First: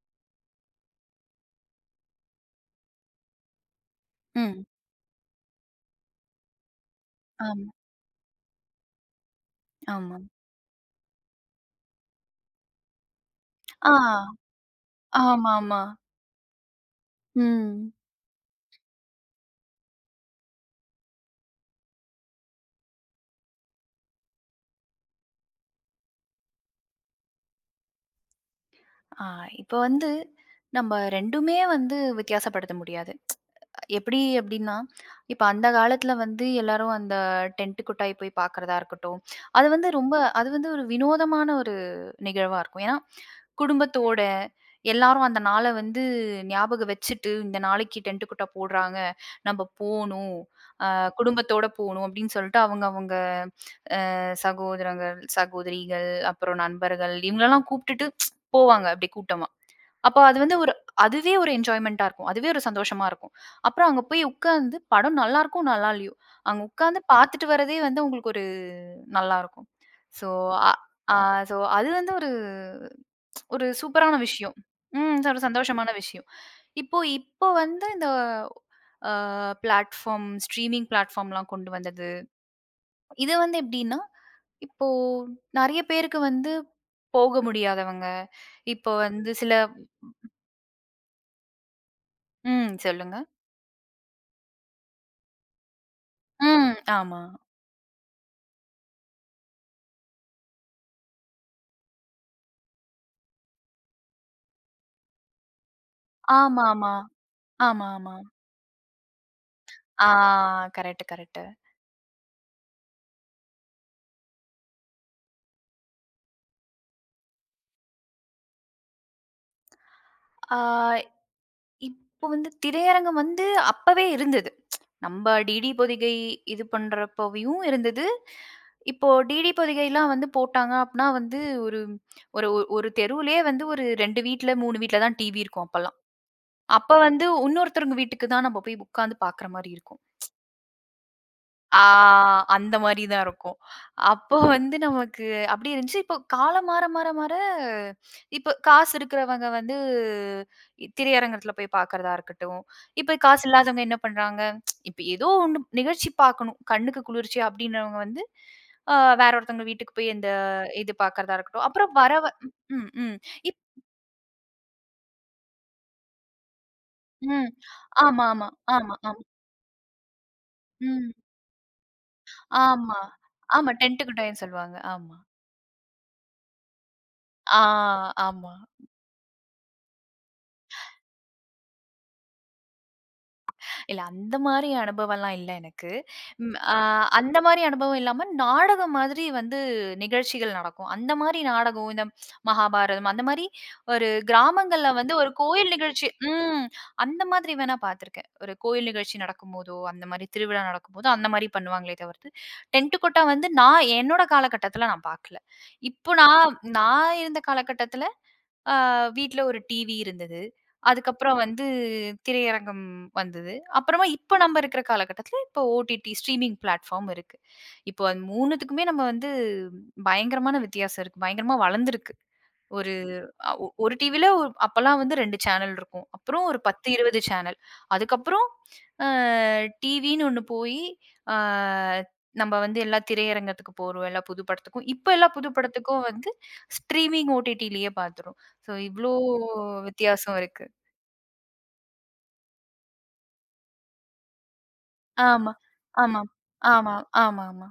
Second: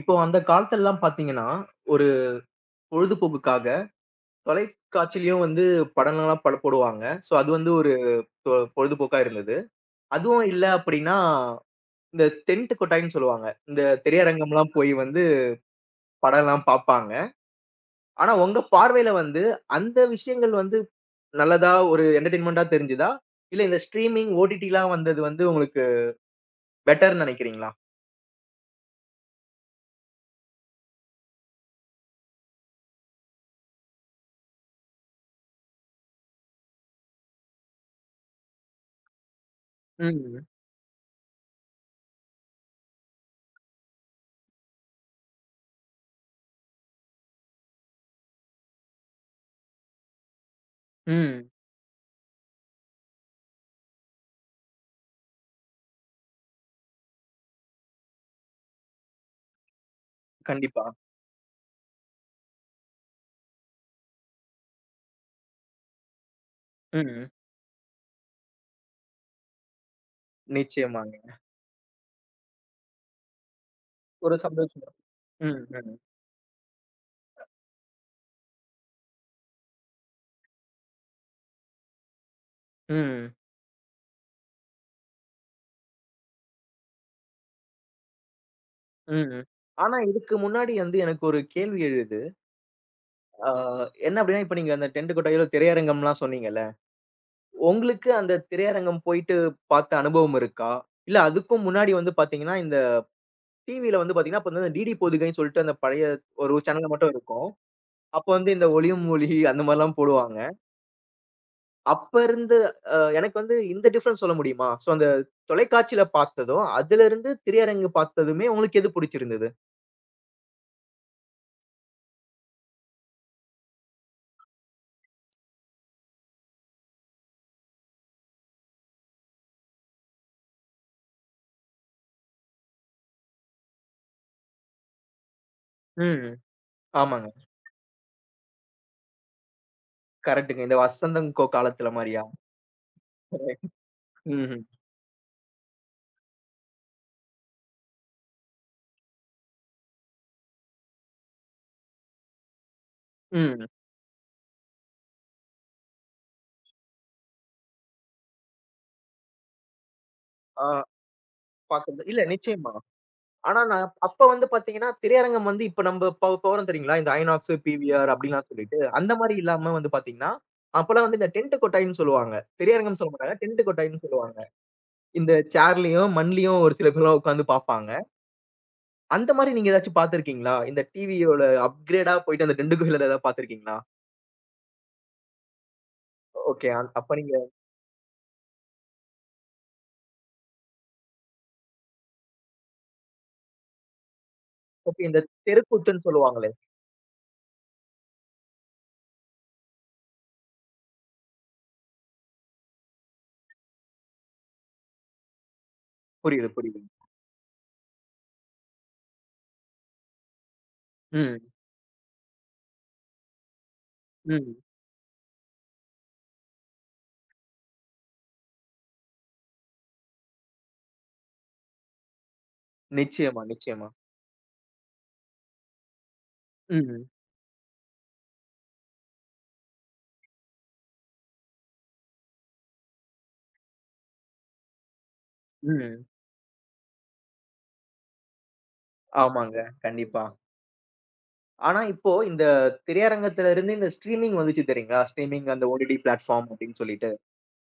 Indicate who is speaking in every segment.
Speaker 1: இப்போ அந்த காலத்துலலாம் பார்த்தீங்கன்னா, ஒரு பொழுதுபோக்குக்காக
Speaker 2: ம்.
Speaker 1: தொலைக்காட்சியிலயும் வந்து படங்கள்லாம் பட போடுவாங்க. சோ அது
Speaker 2: ஆமா,
Speaker 1: வந்து ஒரு பொ பொழுதுபோக்கா இருந்தது.
Speaker 2: ஆமா.
Speaker 1: அதுவும் இல்ல அப்படின்னா, இந்த டென்ட் கொட்டாய்ன்னு சொல்லுவாங்க. இந்த
Speaker 2: ஆ,
Speaker 1: திரையரங்கம்லாம் போய் வந்து
Speaker 2: ஆமாமா.
Speaker 1: படம்லாம் பார்ப்பாங்க.
Speaker 2: ம்.
Speaker 1: ஆனா உங்க பார்வையில வந்து அந்த விஷயங்கள் வந்து நல்லதா ஒரு என்டர்டெயின்மென்ட்டா தெரிஞ்சுதா? இல்ல இந்த ஸ்ட்ரீமிங், ஓடிடிலாம் வந்தது வந்து உங்களுக்கு பெட்டர்ன்னு நெனைக்கிறீங்களா?
Speaker 2: ஆ இப்ப வந்து நம்ம 2மே வந்து வித்தியாசப்படுத்த முடியாது. எப்படி அப்படின்னா, இப்ப அந்த காலத்துல வந்து எல்லாரும் அந்த டென்ட் கொட்டாய் போய் பார்க்கறதா இருக்கட்டும், அது வந்து ரொம்ப
Speaker 1: ம்.
Speaker 2: அது வந்து ஒரு வினோதமான ஒரு நிகழ்வா இருக்கும். ஏன்னா, குடும்பத்தோட எல்லாரும் அந்த நாள வந்து ஞாபகம் வச்சுட்டு, இந்த நாளைக்கு டென்ட் கொட்டா போடுறாங்க, நம்ம போணும், அ
Speaker 1: ம்.
Speaker 2: குடும்பத்தோட போணும் அப்படின்னு சொல்லிட்டு அவங்க அவங்க சகோதரங்கள், சகோதரிகள், அப்புறம் நண்பர்கள் இவங்களலாம் கூப்பிட்டுட்டு போவாங்க அப்படியே கூட்டமா. அப்ப அது வந்து ஒரு
Speaker 1: கண்டிப்பா.
Speaker 2: அதுவே ஒரு என்ஜாய்மென்ட்டா இருக்கும். அதுவே ஒரு சந்தோஷமா இருக்கும். அப்புறம் அங்க போய் உட்கார்ந்து படம் நல்லா இருக்கோ, நல்லா இல்லையோ, அங்க உட்கார்ந்து
Speaker 1: ம்.
Speaker 2: பார்த்துட்டு வரதே வந்து உங்களுக்கு ஒரு நல்லா இருக்கும். ஸோ அ அ
Speaker 1: நிச்சயமாங்க.
Speaker 2: ஸோ அது வந்து ஒரு ஒரு சூப்பரான
Speaker 1: ஒரு
Speaker 2: விஷயம்.
Speaker 1: சந்தோஷம்.
Speaker 2: ம். ஒரு
Speaker 1: ம்.
Speaker 2: சந்தோஷமான
Speaker 1: ம்.
Speaker 2: விஷயம். இப்போ இப்போ வந்து இந்த அ பிளாட்ஃபார்ம், ஸ்ட்ரீமிங் பிளாட்ஃபார்ம்லாம் கொண்டு வந்தது.
Speaker 1: ம்.
Speaker 2: இது வந்து எப்படின்னா, இப்போ நெறைய பேருக்கு வந்து போக முடியாதவங்க, இப்போ வந்து
Speaker 1: ம்.
Speaker 2: சில.
Speaker 1: ஆனா, இதுக்கு முன்னாடி வந்து எனக்கு ஒரு கேள்வி எழுது.
Speaker 2: ம். சொல்லுங்க.
Speaker 1: ஆ என்ன அப்டின்னா, இப்ப நீங்க அந்த டென்ட் கொட்டாயில திரையரங்கம்லாம் சொன்னீங்கல்ல.
Speaker 2: ம். ஆமா.
Speaker 1: உங்களுக்கு அந்த திரையரங்கம் போயிட்டு பார்த்த அனுபவம் இருக்கா? இல்ல அதுக்கும் முன்னாடி வந்து பார்த்தீங்கன்னா, இந்த டிவில வந்து பார்த்தீங்கன்னா, அப்ப வந்து டிடி போதுகைன்னு சொல்லிட்டு அந்த பழைய ஒரு சேனல்
Speaker 2: ஆமாமா.
Speaker 1: மட்டும் இருக்கும்.
Speaker 2: ஆமாமா.
Speaker 1: அப்ப வந்து இந்த ஒளியும் ஒளி அந்த மாரிலாம்
Speaker 2: ஆ
Speaker 1: போடுவாங்க.
Speaker 2: Correct, correct.
Speaker 1: அப்ப இருந்து எனக்கு வந்து இந்த டிஃபரன்ஸ் சொல்ல முடியுமா? சோ அந்த தொலைக்காட்சியில பார்த்ததும், அதிலிருந்து திரையரங்கு பார்த்ததுமே உங்களுக்கு எது புடிச்சிருந்தது?
Speaker 2: ஆ இப்போ வந்து திரையரங்கம் வந்து அப்பவே இருந்தது. நம்ம டிடி பொதிகை இது பண்றப்பவும் இருந்தது. இப்போ டிடி பொதிகைலாம் வந்து போட்டாங்க அப்பன்னா வந்து ஒரு ஒரு ஒரு தெருவுலயே வந்து ஒரு 2 வீட்ல, 3 வீட்ல தான் டிவி இருக்கும் அப்பல்லாம்.
Speaker 1: ம்.
Speaker 2: அப்ப வந்து
Speaker 1: ஆமாங்க.
Speaker 2: இன்னொருத்தவங்க வீட்டுக்கு தான் நம்ம போய் உட்காந்து பாக்குற மாரி இருக்கும்.
Speaker 1: கரெக்ட்டுங்க. இந்த வசந்தம் கோ
Speaker 2: ஆ
Speaker 1: காலத்துல மாரியா?
Speaker 2: அந்த மாரி தான் இருக்கும். அப்போ
Speaker 1: ம்ஹ்ம்.
Speaker 2: வந்து நமக்கு அப்படி இருந்துச்சு. இப்போ காலம் மாற மாற மாற இப்போ காசு இருக்கிறவங்க வந்து திரையரங்கத்துல போய் பாக்குறதா இருக்கட்டும். இப்ப காசு
Speaker 1: ம்.
Speaker 2: இல்லாதவங்க என்ன பண்றாங்க? இப்ப ஏதோ ஒண்ணு நிகழ்ச்சி பார்க்கணும். கண்ணுக்கு குளிர்ச்சி அப்படின்றவங்க வந்து அ வேற ஒருத்தவங்க வீட்டுக்கு போய் இந்த
Speaker 1: ஆ
Speaker 2: இது பாக்குறதா இருக்கட்டும். அப்புறம்
Speaker 1: பாக்குறது. இல்ல நிச்சயமா.
Speaker 2: ம், ம். இப்
Speaker 1: ஆனா நான் அப்ப வந்து பாத்தீங்கன்னா, திரையரங்கம் வந்து இப்ப நம்ப இப்ப இப்ப வரும் தெரியுங்களா? இந்த
Speaker 2: ம்.
Speaker 1: ஐநாக்ஸு, பிவிஆர்
Speaker 2: ஆமா,
Speaker 1: அப்படிலாம்
Speaker 2: ஆமா,
Speaker 1: சொல்லிட்டு,
Speaker 2: ஆமா,
Speaker 1: அந்த
Speaker 2: ஆமா.
Speaker 1: மாரி இல்லாம வந்து பாத்தீங்கன்னா, அப்பலாம்
Speaker 2: ம்.
Speaker 1: வந்து இந்த டென்ட்டு கொட்டாய்ன்னு சொல்லுவாங்க. திரையரங்கம்
Speaker 2: ஆமா.
Speaker 1: சொல்ல மாட்டாங்க. டென்ட்டு
Speaker 2: ஆமா. 10
Speaker 1: கொட்டாய்ன்னு
Speaker 2: டுக்கு
Speaker 1: சொல்லுவாங்க.
Speaker 2: 10 சொல்லுவாங்க. ஆமா.
Speaker 1: இந்த சேர்லயும், மண்லயும் ஒரு சில பேர்லாம் உட்கார்ந்து
Speaker 2: ஆ,
Speaker 1: பாப்பாங்க.
Speaker 2: ஆமா.
Speaker 1: அந்த மாரி நீங்க ஏதாச்சும் பாத்துருக்கீங்களா? இந்த டிவியோட அப்கிரேடா போயிட்டு அந்த டென்ட்டு குகைல ஏதாவது பாத்துருக்கீங்களா?
Speaker 2: இல்ல அந்த மாரி அனுபவம்லாம் இல்ல எனக்கு. ம்
Speaker 1: ஓகே.
Speaker 2: அ
Speaker 1: அப்ப நீங்க
Speaker 2: அந்த மாரி அனுபவம் இல்லாம நாடகம் மாதிரி வந்து நிகழ்ச்சிகள் நடக்கும். அந்த மாரி நாடகம் இந்த மகாபாரதம் அந்த மாரி ஒரு கிராமங்கள்ல
Speaker 1: ஓகே
Speaker 2: வந்து
Speaker 1: இந்த
Speaker 2: ஒரு கோயில்
Speaker 1: தெருக்கூத்துன்னு
Speaker 2: நிகழ்ச்சி
Speaker 1: சொல்லுவாங்களே.
Speaker 2: ம் அந்த மாதிரி வேணா பார்த்துருக்கேன். ஒரு கோயில் நிகழ்ச்சி நடக்கும்போதோ, அந்த மாரி திருவிழா நடக்கும்போதோ அந்த மாரி பண்ணுவாங்களே தவிர்த்து, டென்ட் கொட்டா வந்து நான் என்னோட காலகட்டத்தில நான் பார்க்கல. இப்போ
Speaker 1: புரியுது,
Speaker 2: நான்
Speaker 1: புரியுது.
Speaker 2: நான் இருந்த காலகட்டத்தில அ வீட்ல ஒரு டிவி இருந்தது. அதுக்கப்புறம்
Speaker 1: ம்.
Speaker 2: வந்து திரையரங்கம் வந்தது. அப்புறமா இப்ப நம்ம
Speaker 1: ம்.
Speaker 2: இருக்கிற காலகட்டத்துல இப்போ ஓடிடி ஸ்ட்ரீமிங் பிளாட்ஃபார்ம் இருக்கு. இப்போ அது 3த்துக்குமே நம்ம வந்து பயங்கரமான வித்தியாசம் இருக்கு. பயங்கரமா வளர்ந்திருக்கு. ஒரு
Speaker 1: நிச்சயமா,
Speaker 2: அ ஒ
Speaker 1: நிச்சயமா.
Speaker 2: ஒரு டிவில ஒ அப்பலாம் வந்து 2 சேனல் இருக்கும். அப்புறம் ஒரு 10,
Speaker 1: ம்.
Speaker 2: 20 சேனல். அதுக்கப்புறம் அ டிவின்னு ஒண்ணு போயி, அ நம்ம வந்து எல்லா திரையரங்கத்துக்கு போறோம். எல்லா புது படத்துக்கும். இப்ப எல்லா புது படத்துக்கும்
Speaker 1: ம்.
Speaker 2: வந்து ஸ்ட்ரீமிங் ஓடிடிலயே பார்த்துறோம். ஸோ இவ்ளோ
Speaker 1: ஆமாங்க. கண்டிப்பா.
Speaker 2: வித்தியாசம் இருக்கு.
Speaker 1: ஆனா இப்போ இந்த திரையரங்கத்துல இருந்து இந்த ஸ்ட்ரீமிங் வந்துச்சு தெரியுங்களா? ஸ்ட்ரீமிங்
Speaker 2: ஆமா.
Speaker 1: அந்த ஓடிடி
Speaker 2: ஆமா.
Speaker 1: பிளாட்ஃபார்ம் அப்படின்னு
Speaker 2: ஆமா,
Speaker 1: சொல்லிட்டு.
Speaker 2: ஆமாமா.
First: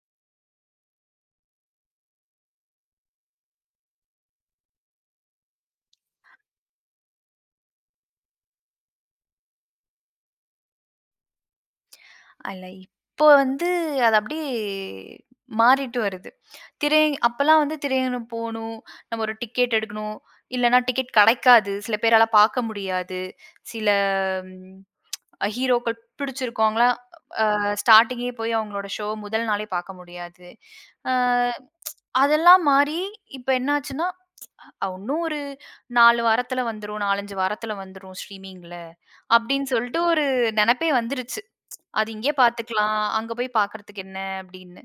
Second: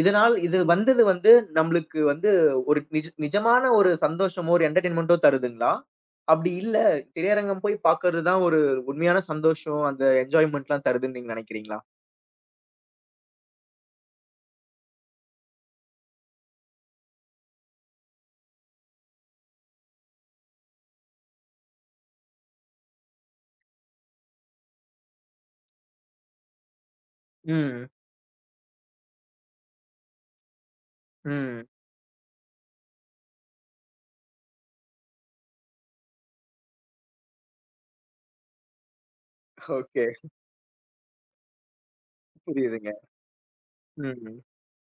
Speaker 1: இதனால் இது வந்தது வந்து நம்மளுக்கு வந்து ஒரு நிஜ நிஜமான ஒரு சந்தோஷமோ, ஒரு என்டர்டெயின்மென்ட்டோ தருதுங்களா? அப்படி இல்ல திரையரங்கம் போய் பார்க்கறது தான் ஒரு உண்மையான சந்தோஷம், அந்த என்ஜாய்மென்ட்லாம் தருதுன்னு நீங்க நினைக்கிறீங்களா?
Speaker 2: அல்ல. இப்போ வந்து அது அப்படியே மாறிட்டு வருது. திரை அப்பலாம் வந்து திரையரங்கம் போணும். நம்ம ஒரு டிக்கெட் எடுக்கணும். இல்லன்னா டிக்கெட் கிடைக்காது. சில பேரால பார்க்க முடியாது. சில ம் ஹீரோக்கள் பிடிச்சிருக்கவங்கலாம்
Speaker 1: ம்.
Speaker 2: ஸ்டார்ட்டிங்கே போய் அவங்களோட ஷோ முதல் நாளே பார்க்க முடியாது. அ
Speaker 1: ம்.
Speaker 2: அதெல்லாம் மாறி இப்ப என்னாச்சுன்னா, இன்னும் ஒரு 4 வாரத்துல வந்துரும். 4, 5 வாரத்துல வந்துரும் ஸ்ட்ரீமிங்ல" அப்படின்னு சொல்லிட்டு
Speaker 1: ஓகே.
Speaker 2: ஒரு நெனப்பே வந்துருச்சு. அது இங்கேயே
Speaker 1: புரியுதுங்க.
Speaker 2: பார்த்துக்கலாம். அங்க போய் பார்க்கறதுக்கு என்ன
Speaker 1: ம்.
Speaker 2: அப்படின்னு.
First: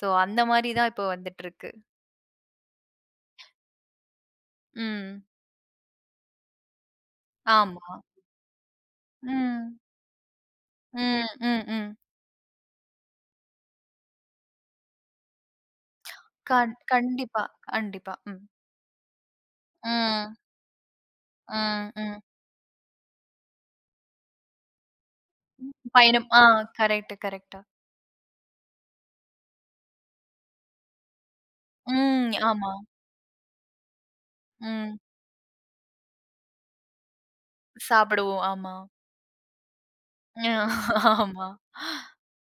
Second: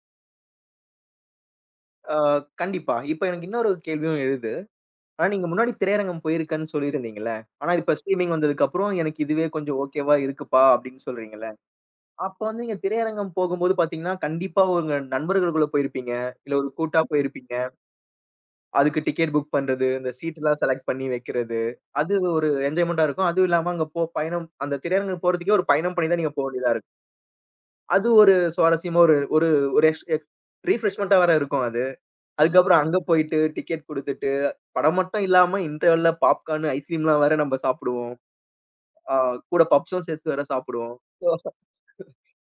Speaker 2: சோ, அந்த மாரி தான் இப்போ வந்துட்டுருக்கு.
Speaker 1: ஆ கண்டிப்பா. இப்ப எனக்கு இன்னொரு கேள்வியும் எழுது.
Speaker 2: ம்.
Speaker 1: ஆனா நீங்க முன்னாடி திரையரங்கம் போயிருக்கேன்னு சொல்லியிருந்தீங்கல்ல. ஆனா
Speaker 2: ஆமா.
Speaker 1: இப்ப ஸ்ட்ரீமிங் வந்ததுக்கு அப்புறம் எனக்கு இதுவே
Speaker 2: ம்.
Speaker 1: கொஞ்சம் ஓகேவா இருக்குப்பா அப்படின்னு
Speaker 2: ம்.
Speaker 1: சொல்றீங்கல்ல.
Speaker 2: ம். ம்.
Speaker 1: அப்ப வந்து நீங்க திரையரங்கம் போகும்போது பார்த்தீங்கன்னா, கண்டிப்பா உங்க நண்பர்களுக்குள்ள போயிருப்பீங்க. இல்ல ஒரு கூட்டா
Speaker 2: கண்டிப்பா,
Speaker 1: போயிருப்பீங்க.
Speaker 2: கண்டிப்பா. ம்.
Speaker 1: அதுக்கு டிக்கெட் புக் பண்றது, இந்த
Speaker 2: ம்.
Speaker 1: சீட்லாம் செலக்ட் பண்ணி வைக்கிறது.
Speaker 2: ம்.
Speaker 1: அது
Speaker 2: ம்.
Speaker 1: ஒரு என்ஜாய்மென்ட்டா இருக்கும். அதுவும் இல்லாம அங்க பயணம் அந்த திரையரங்கம் போறதுக்கே ஒரு பயணம் பண்ணி தான்
Speaker 2: பயணம்.
Speaker 1: நீங்க வேண்டியதா இருக்கும்.
Speaker 2: கரெக்ட்டு, கரெக்ட்டா.
Speaker 1: அது ஒரு சுவாரஸ்யமா ஒரு ஒரு ஒரு எக்ஸ் எக்ஸ் ரீஃப்ரெஷ்மென்ட்டா வேற இருக்கும் அது.
Speaker 2: ம். ஆமா.
Speaker 1: அதுக்கப்புறம் அங்க போயிட்டு, டிக்கெட் குடுத்துட்டு,
Speaker 2: ம்.
Speaker 1: படம் மட்டும் இல்லாம இன்டர்வல்ல பாப்கார்ன், ஐஸ்கிரீம்லாம் வேற நம்ம சாப்பிடுவோம்.
Speaker 2: சாப்பிடுவோம். ஆமா.
Speaker 1: ஆ கூட பப்ஸும் சேர்த்து வேற
Speaker 2: அ
Speaker 1: சாப்பிடுவோம். சோ,
Speaker 2: ஆமா.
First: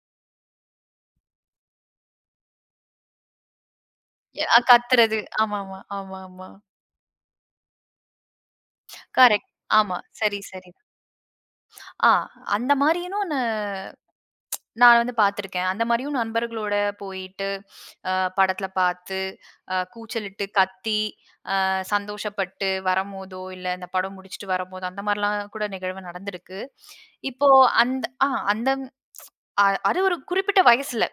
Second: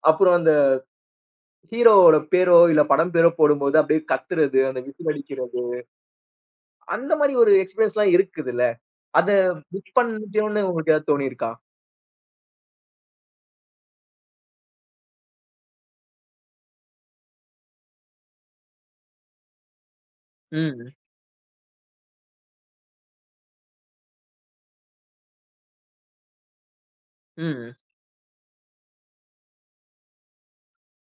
Speaker 1: அப்புறம் அந்த ஹீரோவோட பேரோ, இல்ல படம் பேரோ போடும்போது அப்படியே
Speaker 2: எ- அ
Speaker 1: கத்துறது, அந்த விசில்
Speaker 2: கத்துறது.
Speaker 1: அடிக்கிறது,
Speaker 2: ஆமாமா, ஆமாமா.
Speaker 1: அந்த மாரி ஒரு எக்ஸ்பீரியன்ஸ்லாம் இருக்குதுல்ல. அத
Speaker 2: கரெக்ட்.
Speaker 1: மிஸ்
Speaker 2: ஆமா. சரி,
Speaker 1: பண்ணிட்டோம்ன்னு
Speaker 2: சரி.
Speaker 1: உங்களுக்கு ஏதாவது தோணியிருக்கா?
Speaker 2: ஆ அந்த மாரினும் நான் நான் வந்து பார்த்துருக்கேன். அந்த மாரியும் நண்பர்களோட போயிட்டு, அ படத்துல பார்த்து, கூச்சலிட்டு,
Speaker 1: ம்,
Speaker 2: கத்தி, சந்தோஷப்பட்டு வரம்போதோ, இல்ல இந்த படம் முடிச்சுட்டு வரம்போதோ, அந்த மாரிலாம் கூட நிகழ்வு நடந்திருக்கு. இப்போ
Speaker 1: ம்.
Speaker 2: அந்த ஆ அந்த அ அது ஒரு குறிப்பிட்ட வயசுல.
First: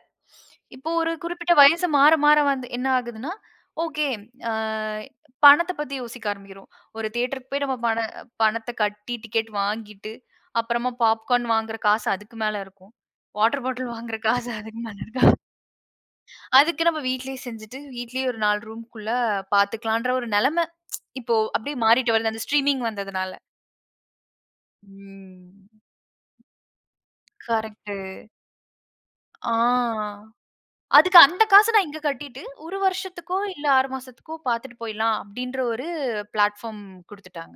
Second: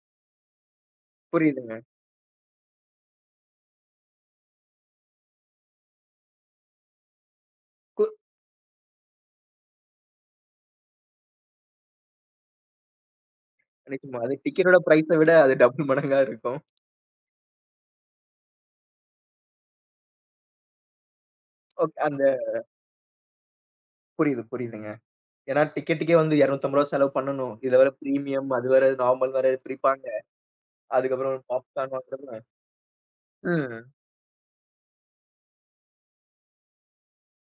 Speaker 2: இப்போ ஒரு குறிப்பிட்ட
Speaker 1: புரியுதுங்க.
Speaker 2: வயசு மாற, மாற வந்து என்ன ஆகுதுன்னா, ஓகே, அ பணத்த பத்தி யோசிக்க ஆரம்பிக்கிறோம். ஒரு தியேட்டருக்கு போய் நம்ம பண
Speaker 1: கு
Speaker 2: பணத்த கட்டி டிக்கெட் வாங்கிட்டு, அப்புறமா பாப்கார்ன் வாங்குற காசு அதுக்கு மேல இருக்கும். வாட்டர் பாட்டில் வாங்குற
Speaker 1: நிச்சயமா. அது
Speaker 2: காசு
Speaker 1: டிக்கெட்டோட
Speaker 2: அதுக்கு மேல
Speaker 1: பிரைஸ விட
Speaker 2: இருக்கும்.
Speaker 1: அது டபுள் மடங்கா இருக்கும்.
Speaker 2: அதுக்கு நம்ம வீட்லயே செஞ்சுட்டு, வீட்லயே ஒரு 4 ரூம்க்குள்ள பார்த்துக்கலான்ற ஒரு நெலைம. இப்போ அப்படியே
Speaker 1: ஓகே.
Speaker 2: மாறிட்டு
Speaker 1: அந்த
Speaker 2: வருது அந்த ஸ்ட்ரீமிங் வந்ததுனால.
Speaker 1: புரியுது, புரியுதுங்க. ஏன்னா
Speaker 2: ம்.
Speaker 1: டிக்கெட்டுக்கே வந்து ரூ. 250 செலவு பண்ணணும். இதுல வேற
Speaker 2: கரெக்ட்டு.
Speaker 1: பிரீமியம், அது வேற நார்மல் வேற
Speaker 2: ஆ.
Speaker 1: பிரிப்பாங்க.
Speaker 2: அதுக்கு
Speaker 1: அதுக்கப்புறம்
Speaker 2: அந்த காச நான்
Speaker 1: பாப்கார்ன்
Speaker 2: இங்க
Speaker 1: வாங்குறதுல
Speaker 2: கட்டிட்டு, 1 வருஷத்துக்கோ, இல்ல
Speaker 1: ம்.
Speaker 2: 6 மாசத்துக்கோ பாத்துட்டு போயிடலாம் அப்டின்ற ஒரு பிளாட்ஃபார்ம் குடுத்துட்டாங்க.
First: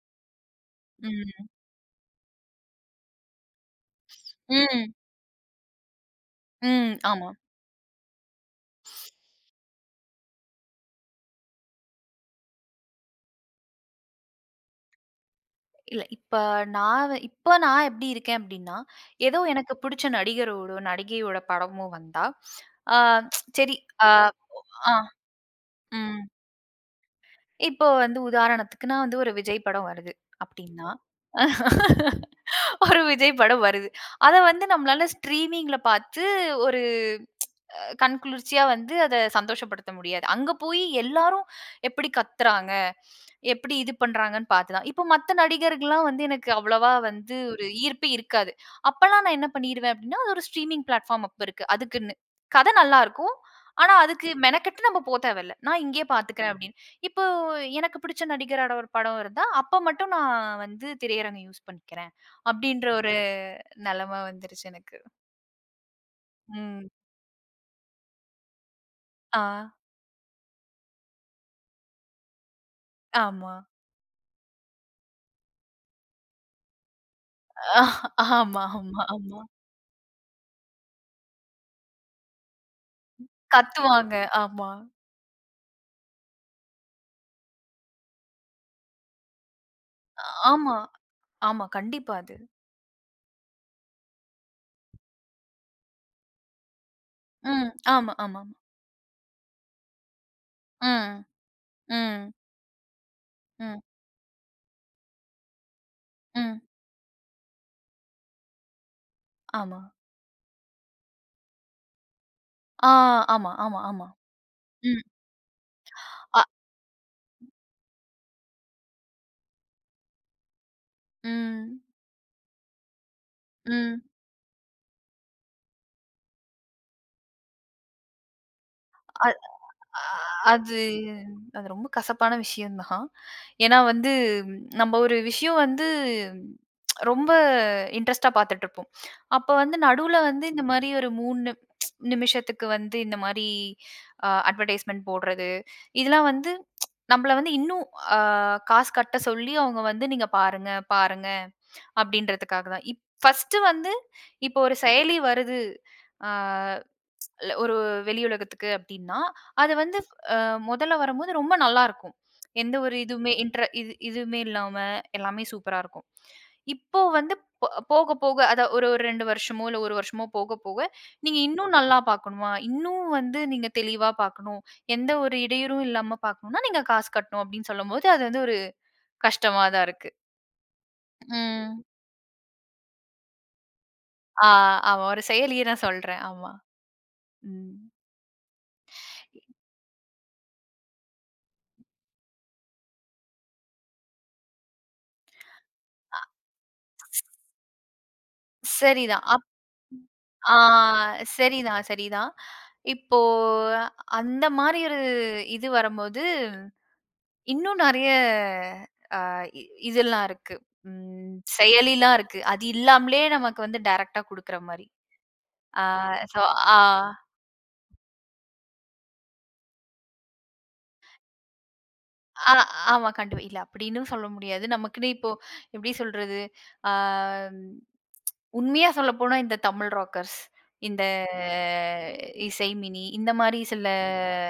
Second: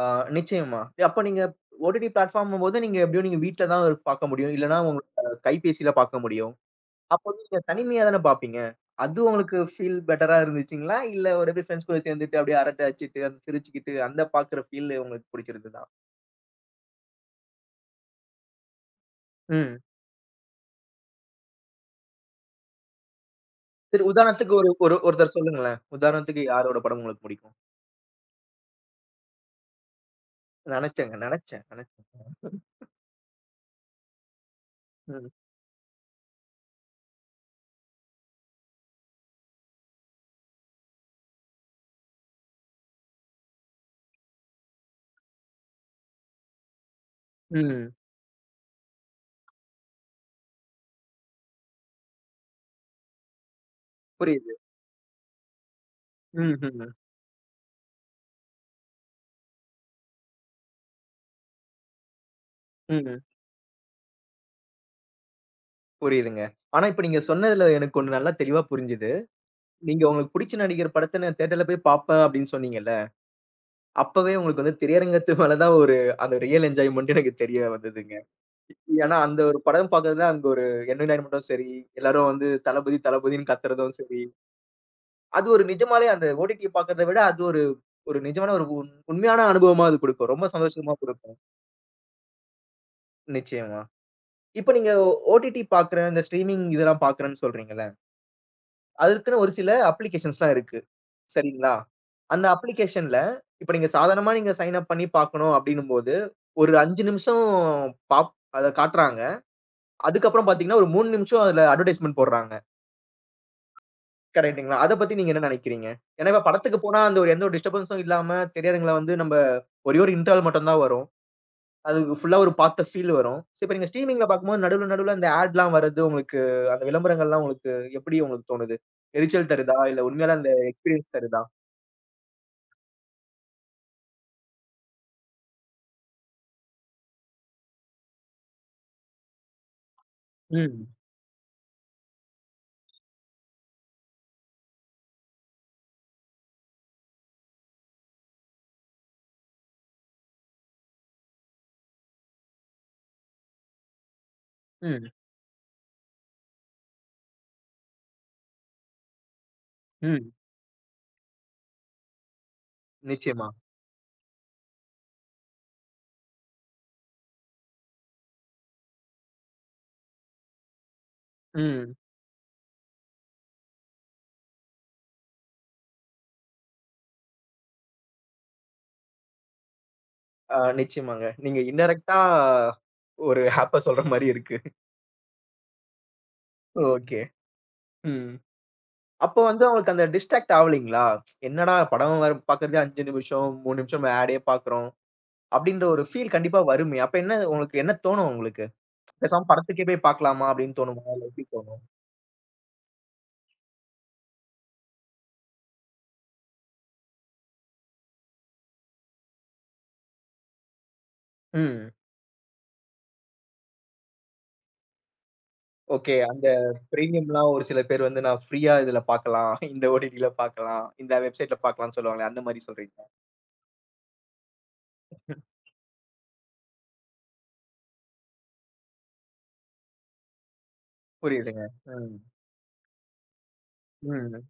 Speaker 1: ஆ நிச்சயமா. அப்ப நீங்க
Speaker 2: ம்.
Speaker 1: ஓடிடி பிளாட்ஃபார்ம்ங்கும்போது நீங்க எப்படியும் நீங்க வீட்ல தான் பாக்க முடியும். இல்லன்னா
Speaker 2: ம்.
Speaker 1: உங்க கைபேசியில பாக்க முடியும்.
Speaker 2: ம்.
Speaker 1: அப்போ
Speaker 2: ஆமா.
Speaker 1: வந்து நீங்க தனிமையா தானே பாப்பீங்க. அது உங்களுக்கு ஃபீல் பெட்டரா இருந்துச்சுங்களா? இல்ல ஒரு எப்படி ஃபிரெண்ட்ஸ் கூட சேர்ந்துட்டு அப்படியே அரட்டை அடிச்சுட்டு, சிரிச்சுக்கிட்டு அந்த பாக்குற ஃபீல் உங்களுக்கு புடிச்சிருந்ததா?
Speaker 2: இல்ல, இப்ப நான் வ இப்ப நான் எப்டி இருக்கேன் அப்டின்னா, ஏதோ எனக்கு
Speaker 1: ம்.
Speaker 2: புடிச்ச நடிகரோட, நடிகையோட படமோ வந்தா, ஆ சரி.
Speaker 1: சரி
Speaker 2: ஆ
Speaker 1: உதாரணத்துக்கு ஒரு
Speaker 2: ஆ
Speaker 1: ஒரு ஒருத்தர் சொல்லுங்களேன்.
Speaker 2: ம்.
Speaker 1: உதாரணத்துக்கு யாரோட படம் உங்களுக்கு புடிக்கும்?
Speaker 2: இப்போ வந்து உதாரணத்துக்குன்னா வந்து ஒரு விஜய் படம் வருது அப்டின்னா,
Speaker 1: நெனச்சேங்க. நெனச்சேன். நென
Speaker 2: ஒரு விஜய் படம் வருது. அத வந்து நம்மளால
Speaker 1: ம்.
Speaker 2: ஸ்ட்ரீமிங்ல பாத்து ஒரு கண் குளிர்ச்சியா வந்து அத சந்தோஷப்படுத்த முடியாது. அங்க போயி எல்லாரும் எப்படி கத்துறாங்க, எப்படி இது பண்றாங்கன்னு பார்த்து தான். இப்ப மத்த நடிகர்கள்லாம் வந்து எனக்கு அவ்வளவா வந்து ஒரு
Speaker 1: ம்.
Speaker 2: ஈர்ப்பே இருக்காது. அப்பலாம் நான் என்ன பண்ணிருவேன் அப்டின்னா, அது ஒரு ஸ்ட்ரீமிங் பிளாட்ஃபார்ம் அப்ப இருக்கு. அதுக்குன்னு. கதை நல்லா இருக்கும். ஆனா, அதுக்கு
Speaker 1: புரியுது.
Speaker 2: மெனக்கெட்டு நம்ம போ தேவையில்ல. நான் இங்கேயே பார்த்துக்கிறேன்
Speaker 1: ம்,
Speaker 2: அப்படின்னு.
Speaker 1: ம்,
Speaker 2: இப்போ எனக்கு பிடிச்ச நடிகரோட ஒரு படம் இருந்தா, அப்ப மட்டும் நான் வந்து திரையரங்கம் யூஸ் பண்ணிக்கிறேன். அப்படின்ற ஒரு
Speaker 1: ம்.
Speaker 2: நெலம வந்துருச்சு எனக்கு.
Speaker 1: புரியுதுங்க. ஆனா
Speaker 2: ம்.
Speaker 1: இப்ப நீங்க சொன்னதுல எனக்கு ஒண்ணு நல்லா தெளிவா புரிஞ்சுது.
Speaker 2: ஆ.
Speaker 1: நீங்க உங்களுக்கு புடிச்ச நடிகர் படத்த நான் தியேட்டர்ல போய் பார்ப்பேன் அப்படின்னு சொன்னீங்கல்ல.
Speaker 2: ஆமா.
Speaker 1: அப்பவே உங்களுக்கு வந்து திரையரங்கத்து மேல தான் ஒரு அந்த ரியல் என்ஜாய்மென்ட் எனக்கு தெரிய
Speaker 2: ஆஹ்
Speaker 1: வந்ததுங்க.
Speaker 2: ஆமா, ஆமா,
Speaker 1: ஏன்னா அந்த
Speaker 2: ஆமா.
Speaker 1: ஒரு படம் பார்க்கறதுல அங்க ஒரு என்டர்டெயின்மென்ட்டும் சரி, எல்லாரும் வந்து தளபதி தளபதின்னு கத்துறதும்
Speaker 2: கத்துவாங்க.
Speaker 1: சரி,
Speaker 2: ஆமா.
Speaker 1: அது ஒரு நிஜமாலே அந்த ஓடிடி பார்க்கறத விட அது ஒரு ஒரு நிஜமான ஒரு உண்மையான அனுபவமா அது குடுக்கும். ரொம்ப
Speaker 2: ஆமா,
Speaker 1: சந்தோஷமா குடுக்கும்.
Speaker 2: ஆமா. கண்டிப்பா அது.
Speaker 1: நிச்சயமா. இப்ப நீங்க ஓடிடி பார்க்குற இந்த ஸ்ட்ரீமிங் இதெல்லாம் பார்க்குறேன்னு
Speaker 2: ம்.
Speaker 1: சொல்றீங்கல்ல.
Speaker 2: ஆமா, ஆமா, ஆமா.
Speaker 1: அதற்குன்னு ஒரு சில அப்ளிகேஷன்ஸ்லாம் இருக்கு.
Speaker 2: ம்,
Speaker 1: சரிங்களா?
Speaker 2: ம்,
Speaker 1: அந்த அப்ளிகேஷன்ல இப்ப
Speaker 2: ம்,
Speaker 1: நீங்க சாதாரணமா நீங்க சைன் அப் பண்ணி பார்க்கணும் அப்டின்னும்போது,
Speaker 2: ம்.
Speaker 1: ஒரு 5 நிமிஷம் பாப் அத காட்டுறாங்க.
Speaker 2: ஆமா.
Speaker 1: அதுக்கப்புறம் பார்த்தீங்கன்னா, ஒரு 3 நிமிஷம் அதுல அட்வர்டைஸ்மென்ட் போடுறாங்க.
Speaker 2: ஆ ஆமா, ஆமா, ஆமா.
Speaker 1: கரெக்ட்டுங்களா? அத
Speaker 2: ம்.
Speaker 1: பத்தி நீங்க என்ன நினைக்கிறீங்க? ஏன்னா,
Speaker 2: அ
Speaker 1: இப்ப படத்துக்கு போனா அந்த ஒரு எந்த ஒரு டிஸ்டர்பன்ஸும் இல்லாம திரையரங்குல வந்து நம்ம ஒரே ஒரு இன்டர்வல் மட்டும் தான் வரும்.
Speaker 2: ம்,
Speaker 1: அது ஃபுல்லா ஒரு பார்த்த ஃபீல் வரும். சோ, இப்ப நீங்க
Speaker 2: ம்.
Speaker 1: ஸ்ட்ரீமிங்ல பார்க்கும்போது நடுவுல நடுவுல அந்த ஆட்லாம் வரது உங்களுக்கு அந்த விளம்பரங்கள்லாம் உங்களுக்கு எப்படி உங்களுக்கு தோணுது? எரிச்சல் தருதா?
Speaker 2: அ
Speaker 1: இல்ல உண்மையாலே அந்த
Speaker 2: அது
Speaker 1: எக்ஸ்பீரியன்ஸ் தருதா?
Speaker 2: அது ரொம்ப கசப்பான விஷயம் தான். ஏன்னா வந்து நம்ம ஒரு விஷயம் வந்து ரொம்ப இன்ட்ரெஸ்ட்டா பார்த்துட்டுருப்போம். அப்ப வந்து நடுவுல வந்து இந்த
Speaker 1: ம்,
Speaker 2: மாரி ஒரு 3 நிமிஷத்துக்கு வந்து இந்த மாரி அட்வர்டைஸ்மென்ட் போடுறது, இதெல்லாம் வந்து நம்மள வந்து இன்னும் அ காசு கட்ட சொல்லி அவங்க வந்து "நீங்க பாருங்க, பாருங்க" அப்படின்றதுக்காக தான். ஃபர்ஸ்ட்டு வந்து இப்போ ஒரு
Speaker 1: ம்,
Speaker 2: செயலி வருது, அ ல ஒரு வெளி உலகத்துக்கு அப்படின்னா, அது வந்து
Speaker 1: ம்.
Speaker 2: முதல்ல வரும்போது ரொம்ப நல்லாருக்கும். எந்த ஒரு இதுவுமே
Speaker 1: நிச்சயமா.
Speaker 2: இன்ட்ர இது இதுவுமே இல்லாம எல்லாமே சூப்பரா இருக்கும். இப்போ வந்து போக போக அதான் ஒரு ஒரு 2 வருஷமோ, இல்ல 1 வருஷமோ போக போக, நீங்க இன்னும்
Speaker 1: ம்.
Speaker 2: நல்லா பார்க்கணுமா? இன்னும் வந்து நீங்க தெளிவா பார்க்கணும். எந்த ஒரு இடையூறும் இல்லாம பார்க்கணும்னா, நீங்க காசு கட்டணும் அப்படின்னு சொல்லும்போது, அது வந்து ஒரு கஷ்டமா தான் இருக்கு.
Speaker 1: ஆ நிச்சயமாங்க. நீங்க
Speaker 2: ம்.
Speaker 1: இன்டேரக்ட்டா ஒரு ஹேப்பா சொல்ற மாரி
Speaker 2: ஆ
Speaker 1: இருக்கு.
Speaker 2: ஆமா. ஒரு செயலிய நான் சொல்றேன். ஆமா.
Speaker 1: ஓகே.
Speaker 2: ம்.
Speaker 1: ம். அப்போ வந்து அவங்களுக்கு அந்த டிஸ்ட்ராக்ட் ஆவலீங்களா? என்னடா படம் வேற பாக்குறதே 5 நிமிஷம், 3 நிமிஷம் ஆடே பாக்குறோம். அப்படின்ற ஒரு ஃபீல் கண்டிப்பா வருமே. அப்ப என்ன உங்களுக்கு என்ன தோணும் உங்களுக்கு?
Speaker 2: சரிதான். அப்
Speaker 1: பேசாம படத்துக்கே போய் பாக்கலாமா
Speaker 2: ஆ
Speaker 1: அப்படின்னு தோணுமா? இல்ல எப்படி தோணும்?
Speaker 2: சரிதான், சரிதான். இப்போ அந்த மாரி ஒரு இது வரும்போது, இன்னும் நெறைய அ இ இதெல்லாம் இருக்கு.
Speaker 1: ம்.
Speaker 2: செயலிலாம் இருக்கு. அது இல்லாமலே நமக்கு வந்து டைரக்ட்டா குடுக்குற மாரி. ஆ
Speaker 1: ஓகே.
Speaker 2: சோ.
Speaker 1: அந்த
Speaker 2: ஆ
Speaker 1: பிரீமியம்லாம் ஒரு சில பேர் வந்து நான் ஃப்ரீயா இதுல பாக்கலாம். இந்த ஓடிடில பாக்கலாம். இந்த வெப்சைட்ல பாக்கலாம்னு சொல்லுவாங்களே, அந்த
Speaker 2: ஆ
Speaker 1: மாரி சொல்றீங்களா?
Speaker 2: ஆமா, கண்டிப்பா. இல்ல அப்டின்னும் சொல்ல முடியாது. நமக்குன்னு இப்போ எப்டி சொல்றது? ஆ ம், உண்மையா சொல்லப்போனா இந்த தமிழ் ராக்கர்ஸ், இந்த
Speaker 1: புரியுதுங்க. ம்.
Speaker 2: இசை மினி இந்த மாரி சில
Speaker 1: ம்.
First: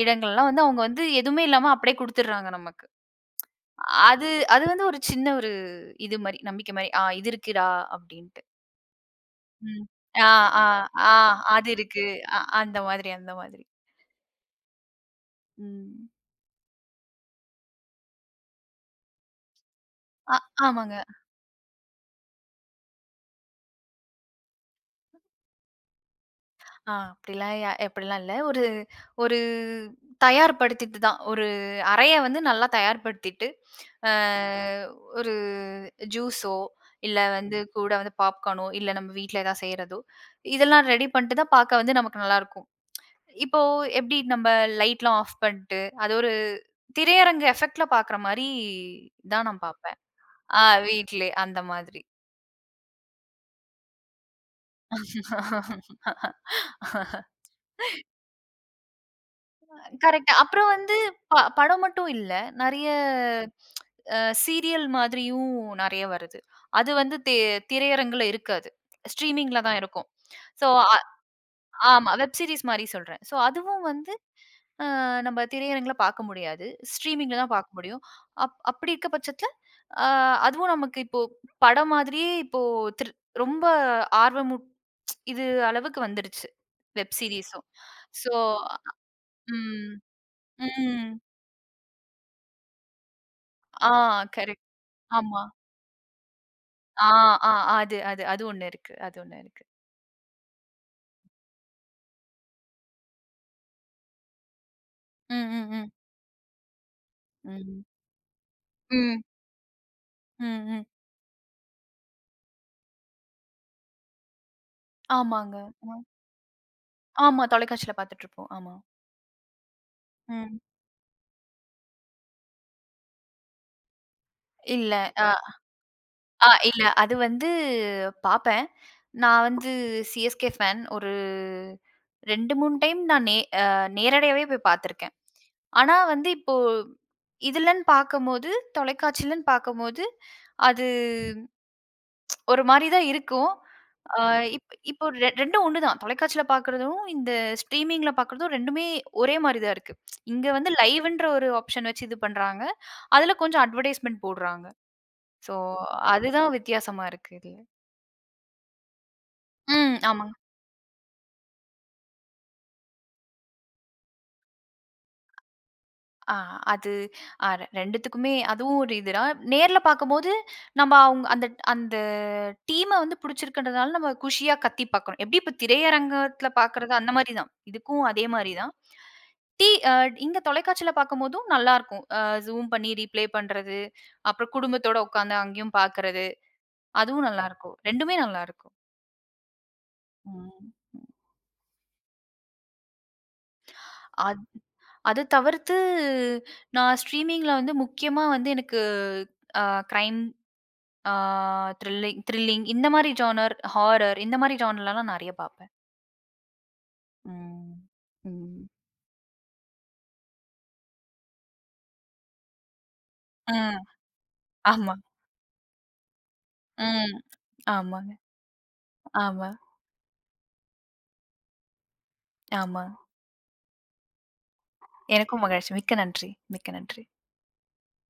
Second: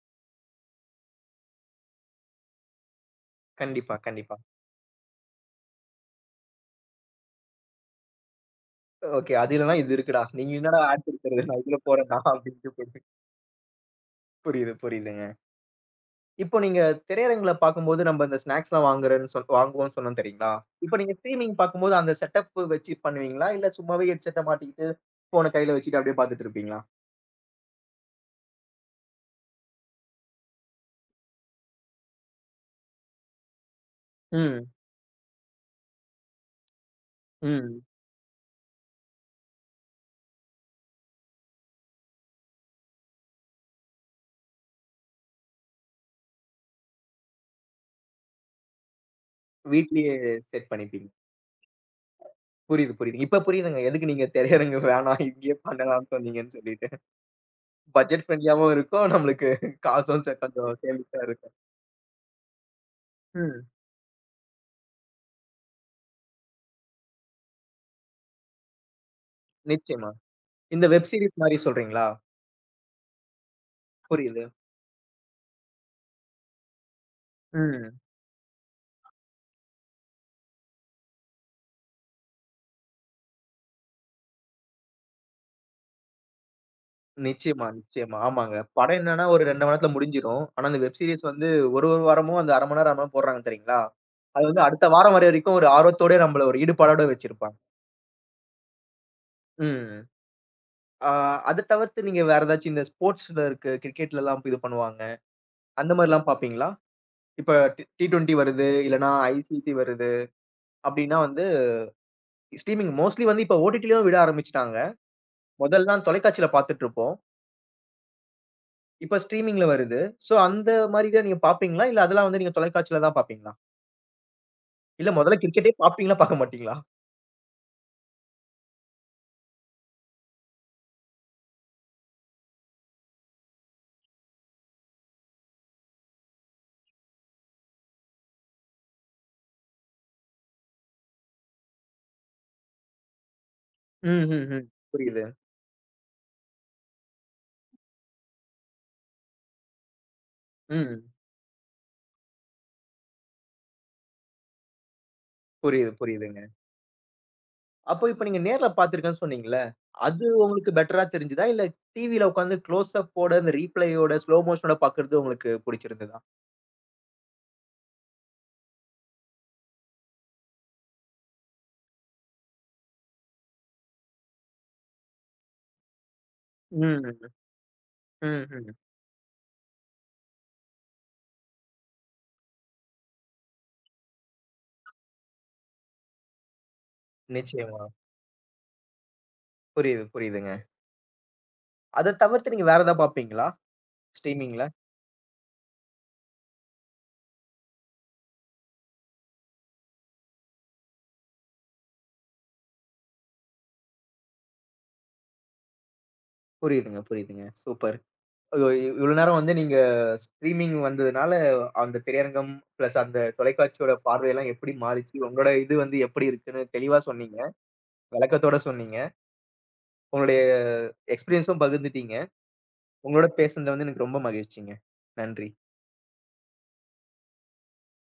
Speaker 2: இடங்கள்லாம் வந்து அவங்க வந்து எதுவுமே இல்லாம அப்டியே குடுத்துடுறாங்க நமக்கு.
Speaker 1: கண்டிப்பா,
Speaker 2: அது
Speaker 1: கண்டிப்பா.
Speaker 2: அது வந்து ஒரு சின்ன ஒரு இது மாரி, நம்பிக்கை மாரி. இது இருக்குடா அப்டின்ட்டு.
Speaker 1: ஓகே. அது இல்லன்னா
Speaker 2: ம்.
Speaker 1: இது இருக்குடா.
Speaker 2: ஆ,
Speaker 1: நீங்க
Speaker 2: ஆ,
Speaker 1: என்னடா ஆட்
Speaker 2: ஆ
Speaker 1: குடுக்குறது? நான்
Speaker 2: அது
Speaker 1: இதுல
Speaker 2: இருக்கு.
Speaker 1: போறேன்டா அப்டின்ட்டு
Speaker 2: அந்த மாதிரி, அந்த மாதிரி.
Speaker 1: புரியுது, புரியுதுங்க.
Speaker 2: ம்.
Speaker 1: இப்போ நீங்க திரையரங்குல பார்க்கும்போது நம்ம இந்த ஸ்நாக்ஸ்லாம் வாங்குறேன்னு வாங்குவோம்ன்னு சொன்னோம்
Speaker 2: அ
Speaker 1: தெரியுங்களா?
Speaker 2: ஆமாங்க.
Speaker 1: இப்ப நீங்க ஸ்ட்ரீமிங் பார்க்கும்போது அந்த செட்டப் வச்சு பண்ணுவீங்களா? இல்ல சும்மாவே ஹெட்செட்ட மாட்டிக்கிட்டு, ஃபோன கையில வச்சுட்டு அப்டியே பார்த்துட்டு இருப்பீங்களா?
Speaker 2: அப்டிலாம் இல்ல. ஒரு ஒரு தயார்படுத்திட்டு தான். ஒரு அறைய வந்து நல்லா தயார்படுத்திட்டு, அ
Speaker 1: ம்,
Speaker 2: ஒரு ஜூஸோ, இல்ல வந்து
Speaker 1: ம்.
Speaker 2: கூட வந்து பாப்கார்னோ, இல்ல நம்ம வீட்ல ஏதாவது செய்றதோ, இதெல்லாம் ரெடி பண்ணிட்டு தான் பாக்க வந்து நமக்கு நல்லாருக்கும். இப்போ எப்படி நம்ம லைட்லாம் ஆஃப் பண்ணிட்டு, அது ஒரு திரையரங்கு எஃபெக்ட்ல பாக்குற மாரி தான் நான் பாப்பேன்.
Speaker 1: வீட்லயே செட் பண்ணிப்பீங்க.
Speaker 2: வீட்லயே அந்த மாதிரி.
Speaker 1: புரியுது, புரியுது. இப்ப புரியுதுங்க. எதுக்கு நீங்க திரையரங்கு வேணாம் இங்கேயே பண்ணலாம்ன்னு சொன்னீங்கன்னு சொல்லிட்டு. பட்ஜெட் ஃப்ரெண்ட்லியாவும் இருக்கும். நம்மளுக்கு காசும்
Speaker 2: கரெக்ட். அப்புறம்
Speaker 1: கொஞ்சம்
Speaker 2: வந்து
Speaker 1: சேமிப்பா இருக்கும்.
Speaker 2: படம் மட்டும் இல்ல. நெறைய
Speaker 1: ம்.
Speaker 2: அ சீரியல் மாதிரியும் நெறைய வருது. அது வந்து திரையரங்குல இருக்காது. ஸ்ட்ரீமிங்ல தான் இருக்கும்.
Speaker 1: நிச்சயமா.
Speaker 2: சோ
Speaker 1: இந்த வெப் சீரிஸ் மாரி சொல்றீங்களா?
Speaker 2: ஆமா. வெப் சீரிஸ் மாரி சொல்றேன். சோ அதுவும் வந்து
Speaker 1: புரியுது.
Speaker 2: அ நம்ம திரையரங்குல பார்க்க முடியாது. ஸ்ட்ரீமிங்ல தான் பார்க்க முடியும்.
Speaker 1: ம்.
Speaker 2: அப்படி இருக்க பட்சத்தில, அ அதுவும் நமக்கு இப்போ படம் மாதிரியே இப்போ திரு ரொம்ப ஆர்வமூ இது அளவுக்கு வந்துருச்சு. வெப் சீரிஸும்.
Speaker 1: நிச்சயமா, நிச்சயமா.
Speaker 2: சோ
Speaker 1: ஆமாங்க. படம் என்னன்னா ஒரு 2 மணி நேரத்துல
Speaker 2: ம்.
Speaker 1: முடிஞ்சிரும். ஆனா அந்த வெப்
Speaker 2: ம்.
Speaker 1: சீரிஸ் வந்து ஒரு ஒரு வாரமும் அந்த 1/2 மணி நேரம், 1/2 மணி நேரம் போடுறாங்க தெரியுங்களா?
Speaker 2: ஆ
Speaker 1: அது
Speaker 2: கரெக்ட்.
Speaker 1: வந்து அடுத்த வாரம் வர
Speaker 2: ஆமா.
Speaker 1: வரைக்கும் ஒரு ஆர்வத்தோட நம்மள ஒரு ஈடுபாடோட
Speaker 2: ஆ, ஆ
Speaker 1: வச்சிருப்பாங்க.
Speaker 2: அது, அது, அது ஒண்ணு இருக்கு. அது ஒண்ணு இருக்கு.
Speaker 1: ம். ஆ அத தவிர்த்து நீங்க வேற ஏதாச்சும் இந்த ஸ்போர்ட்ஸ்ல இருக்கு கிரிக்கெட்லலாம் இது பண்ணுவாங்க.
Speaker 2: ம், ம், ம்.
Speaker 1: அந்த மாரிலாம் பார்ப்பீங்களா? இப்ப
Speaker 2: ம்.
Speaker 1: டி20 வருது, இல்லன்னா
Speaker 2: ம்.
Speaker 1: ஐசிசி வருது.
Speaker 2: ம், ம்.
Speaker 1: அப்டின்னா வந்து ஸ்ட்ரீமிங் மோஸ்ட்லி வந்து இப்ப ஓடிடிலயும் விட ஆரம்பிச்சுட்டாங்க.
Speaker 2: ஆமாங்க. ம்.
Speaker 1: மொதல்லாம் தொலைக்காட்சியில பார்த்துட்டு இருப்போம்.
Speaker 2: ஆமா, தொலைக்காட்சியில பார்த்துட்டுருப்போம். ஆமா.
Speaker 1: இப்ப ஸ்ட்ரீமிங்ல வருது. சோ
Speaker 2: ம்.
Speaker 1: அந்த மாரிலாம் நீங்க பார்ப்பீங்களா? இல்ல அதெல்லாம் வந்து நீங்க தொலைக்காட்சியில தான் பார்ப்பீங்களா?
Speaker 2: இல்ல.
Speaker 1: இல்ல மொதல்ல
Speaker 2: அ
Speaker 1: கிரிக்கெட்டே பார்ப்பீங்களா? பார்க்க
Speaker 2: அ
Speaker 1: மாட்டீங்களா?
Speaker 2: இல்ல. அது வந்து பாப்பேன். நான் வந்து சிஎஸ்கே ஃபேன். ஒரு 2, 3 டைம் நான் நே அ நேரடியாவே போய் பார்த்துருக்கேன். ஆனா வந்து இப்போ இதுலன்னு பார்க்கும்போது, தொலைக்காட்சிலன்னு பார்க்கும்போது, அது ஒரு மாரி தான் இருக்கும். அ
Speaker 1: ம், ம், ம்.
Speaker 2: இப் இப்போ
Speaker 1: புரியுது.
Speaker 2: 2ம் ஒண்ணு தான். தொலைக்காட்சியில பார்க்குறதும், இந்த ஸ்ட்ரீமிங்ல பார்க்குறதும் 2மே ஒரே மாரி தான் இருக்கு. இங்க வந்து
Speaker 1: ம்.
Speaker 2: லைவ்ன்ற ஒரு ஆப்ஷன் வச்சு இது பண்றாங்க. அதுல கொஞ்சம் அட்வர்டைஸ்மென்ட் போடுறாங்க. ஸோ
Speaker 1: புரியுது, புரியுதுங்க.
Speaker 2: அதுதான் வித்தியாசமா இருக்கு இதுல.
Speaker 1: அப்போ இப்ப நீங்க நேர்ல பார்த்திருக்கேன்னு சொன்னீங்கல்ல.
Speaker 2: ம்.
Speaker 1: அது
Speaker 2: ஆமாங்க.
Speaker 1: உங்களுக்கு பெட்டரா தெரிஞ்சுதா? இல்ல டிவில உட்கார்ந்து க்ளோஸ் அப்போட, அந்த ரீப்ளேயோட, ஸ்லோ மோஷனோட பார்க்கறது உங்களுக்கு புடிச்சிருந்ததா?
Speaker 2: ஆ அது அ 2த்துக்குமே அதுவும் ஒரு இது தான். நேர்ல பார்க்கும்போது, நம்ம அவங்க அந்த அந்த டீம வந்து புடிச்சிருக்குன்றதுனால நம்ம குஷியா கத்தி பார்க்குறோம். எப்படி இப்ப திரையரங்கத்துல பார்க்குறது அந்த
Speaker 1: ம்,
Speaker 2: மாரி தான். இதுக்கும் அதே
Speaker 1: ம்,
Speaker 2: மாரி தான்.
Speaker 1: ம்.
Speaker 2: டி அ இங்க தொலைக்காட்சியில பார்க்கும்போதும் நல்லாருக்கும். ஜூம் பண்ணி ரீப்ளே பண்றது, அப்புறம் குடும்பத்தோட உட்காந்து அங்கேயும் பார்க்குறது, அதுவும் நல்லாருக்கும்.
Speaker 1: நிச்சயமா.
Speaker 2: 2மே நல்லாருக்கும்.
Speaker 1: புரியுது, புரியுதுங்க.
Speaker 2: ம்.
Speaker 1: அத தவிர்த்து நீங்க வேற ஏதாவது பார்ப்பீங்களா?
Speaker 2: அத்
Speaker 1: ஸ்ட்ரீமிங்ல?
Speaker 2: அது தவிர்த்து நான் ஸ்ட்ரீமிங்ல வந்து முக்கியமா வந்து எனக்கு அ கிரைம், ஆ த்ரில்லிங் த்ரில்லிங் இந்த மாரி ஜானர், ஹாரர் இந்த மாரி ஜானர்லலாம் நெறைய பார்ப்பேன்.
Speaker 1: புரியுதுங்க, புரியுதுங்க.
Speaker 2: ம்.
Speaker 1: சூப்பர். ஓ!
Speaker 2: ம்.
Speaker 1: இவ்ளோ நேரம் வந்து நீங்க ஸ்ட்ரீமிங் வந்ததுனால, அந்த திரையரங்கம் பிளஸ் அந்த
Speaker 2: ம்.
Speaker 1: தொலைக்காட்சியோட பார்வையெல்லாம் எப்படி
Speaker 2: ஆமா.
Speaker 1: மாறிச்சு? உங்களோட இது வந்து எப்படி இருக்குன்னு தெளிவா
Speaker 2: ம்.
Speaker 1: சொன்னீங்க.
Speaker 2: ஆமாங்க.
Speaker 1: விளக்கத்தோட சொன்னீங்க.
Speaker 2: ஆமா,
Speaker 1: உங்களுடைய எக்ஸ்பீரியன்ஸும் பகிர்ந்துட்டீங்க.
Speaker 2: ஆமா.
Speaker 1: உங்களோட பேசுனது வந்து எனக்கு ரொம்ப மகிழ்ச்சிங்க.
Speaker 2: எனக்கும்
Speaker 1: நன்றி.
Speaker 2: மகிழ்ச்சி. மிக்க நன்றி. மிக்க நன்றி.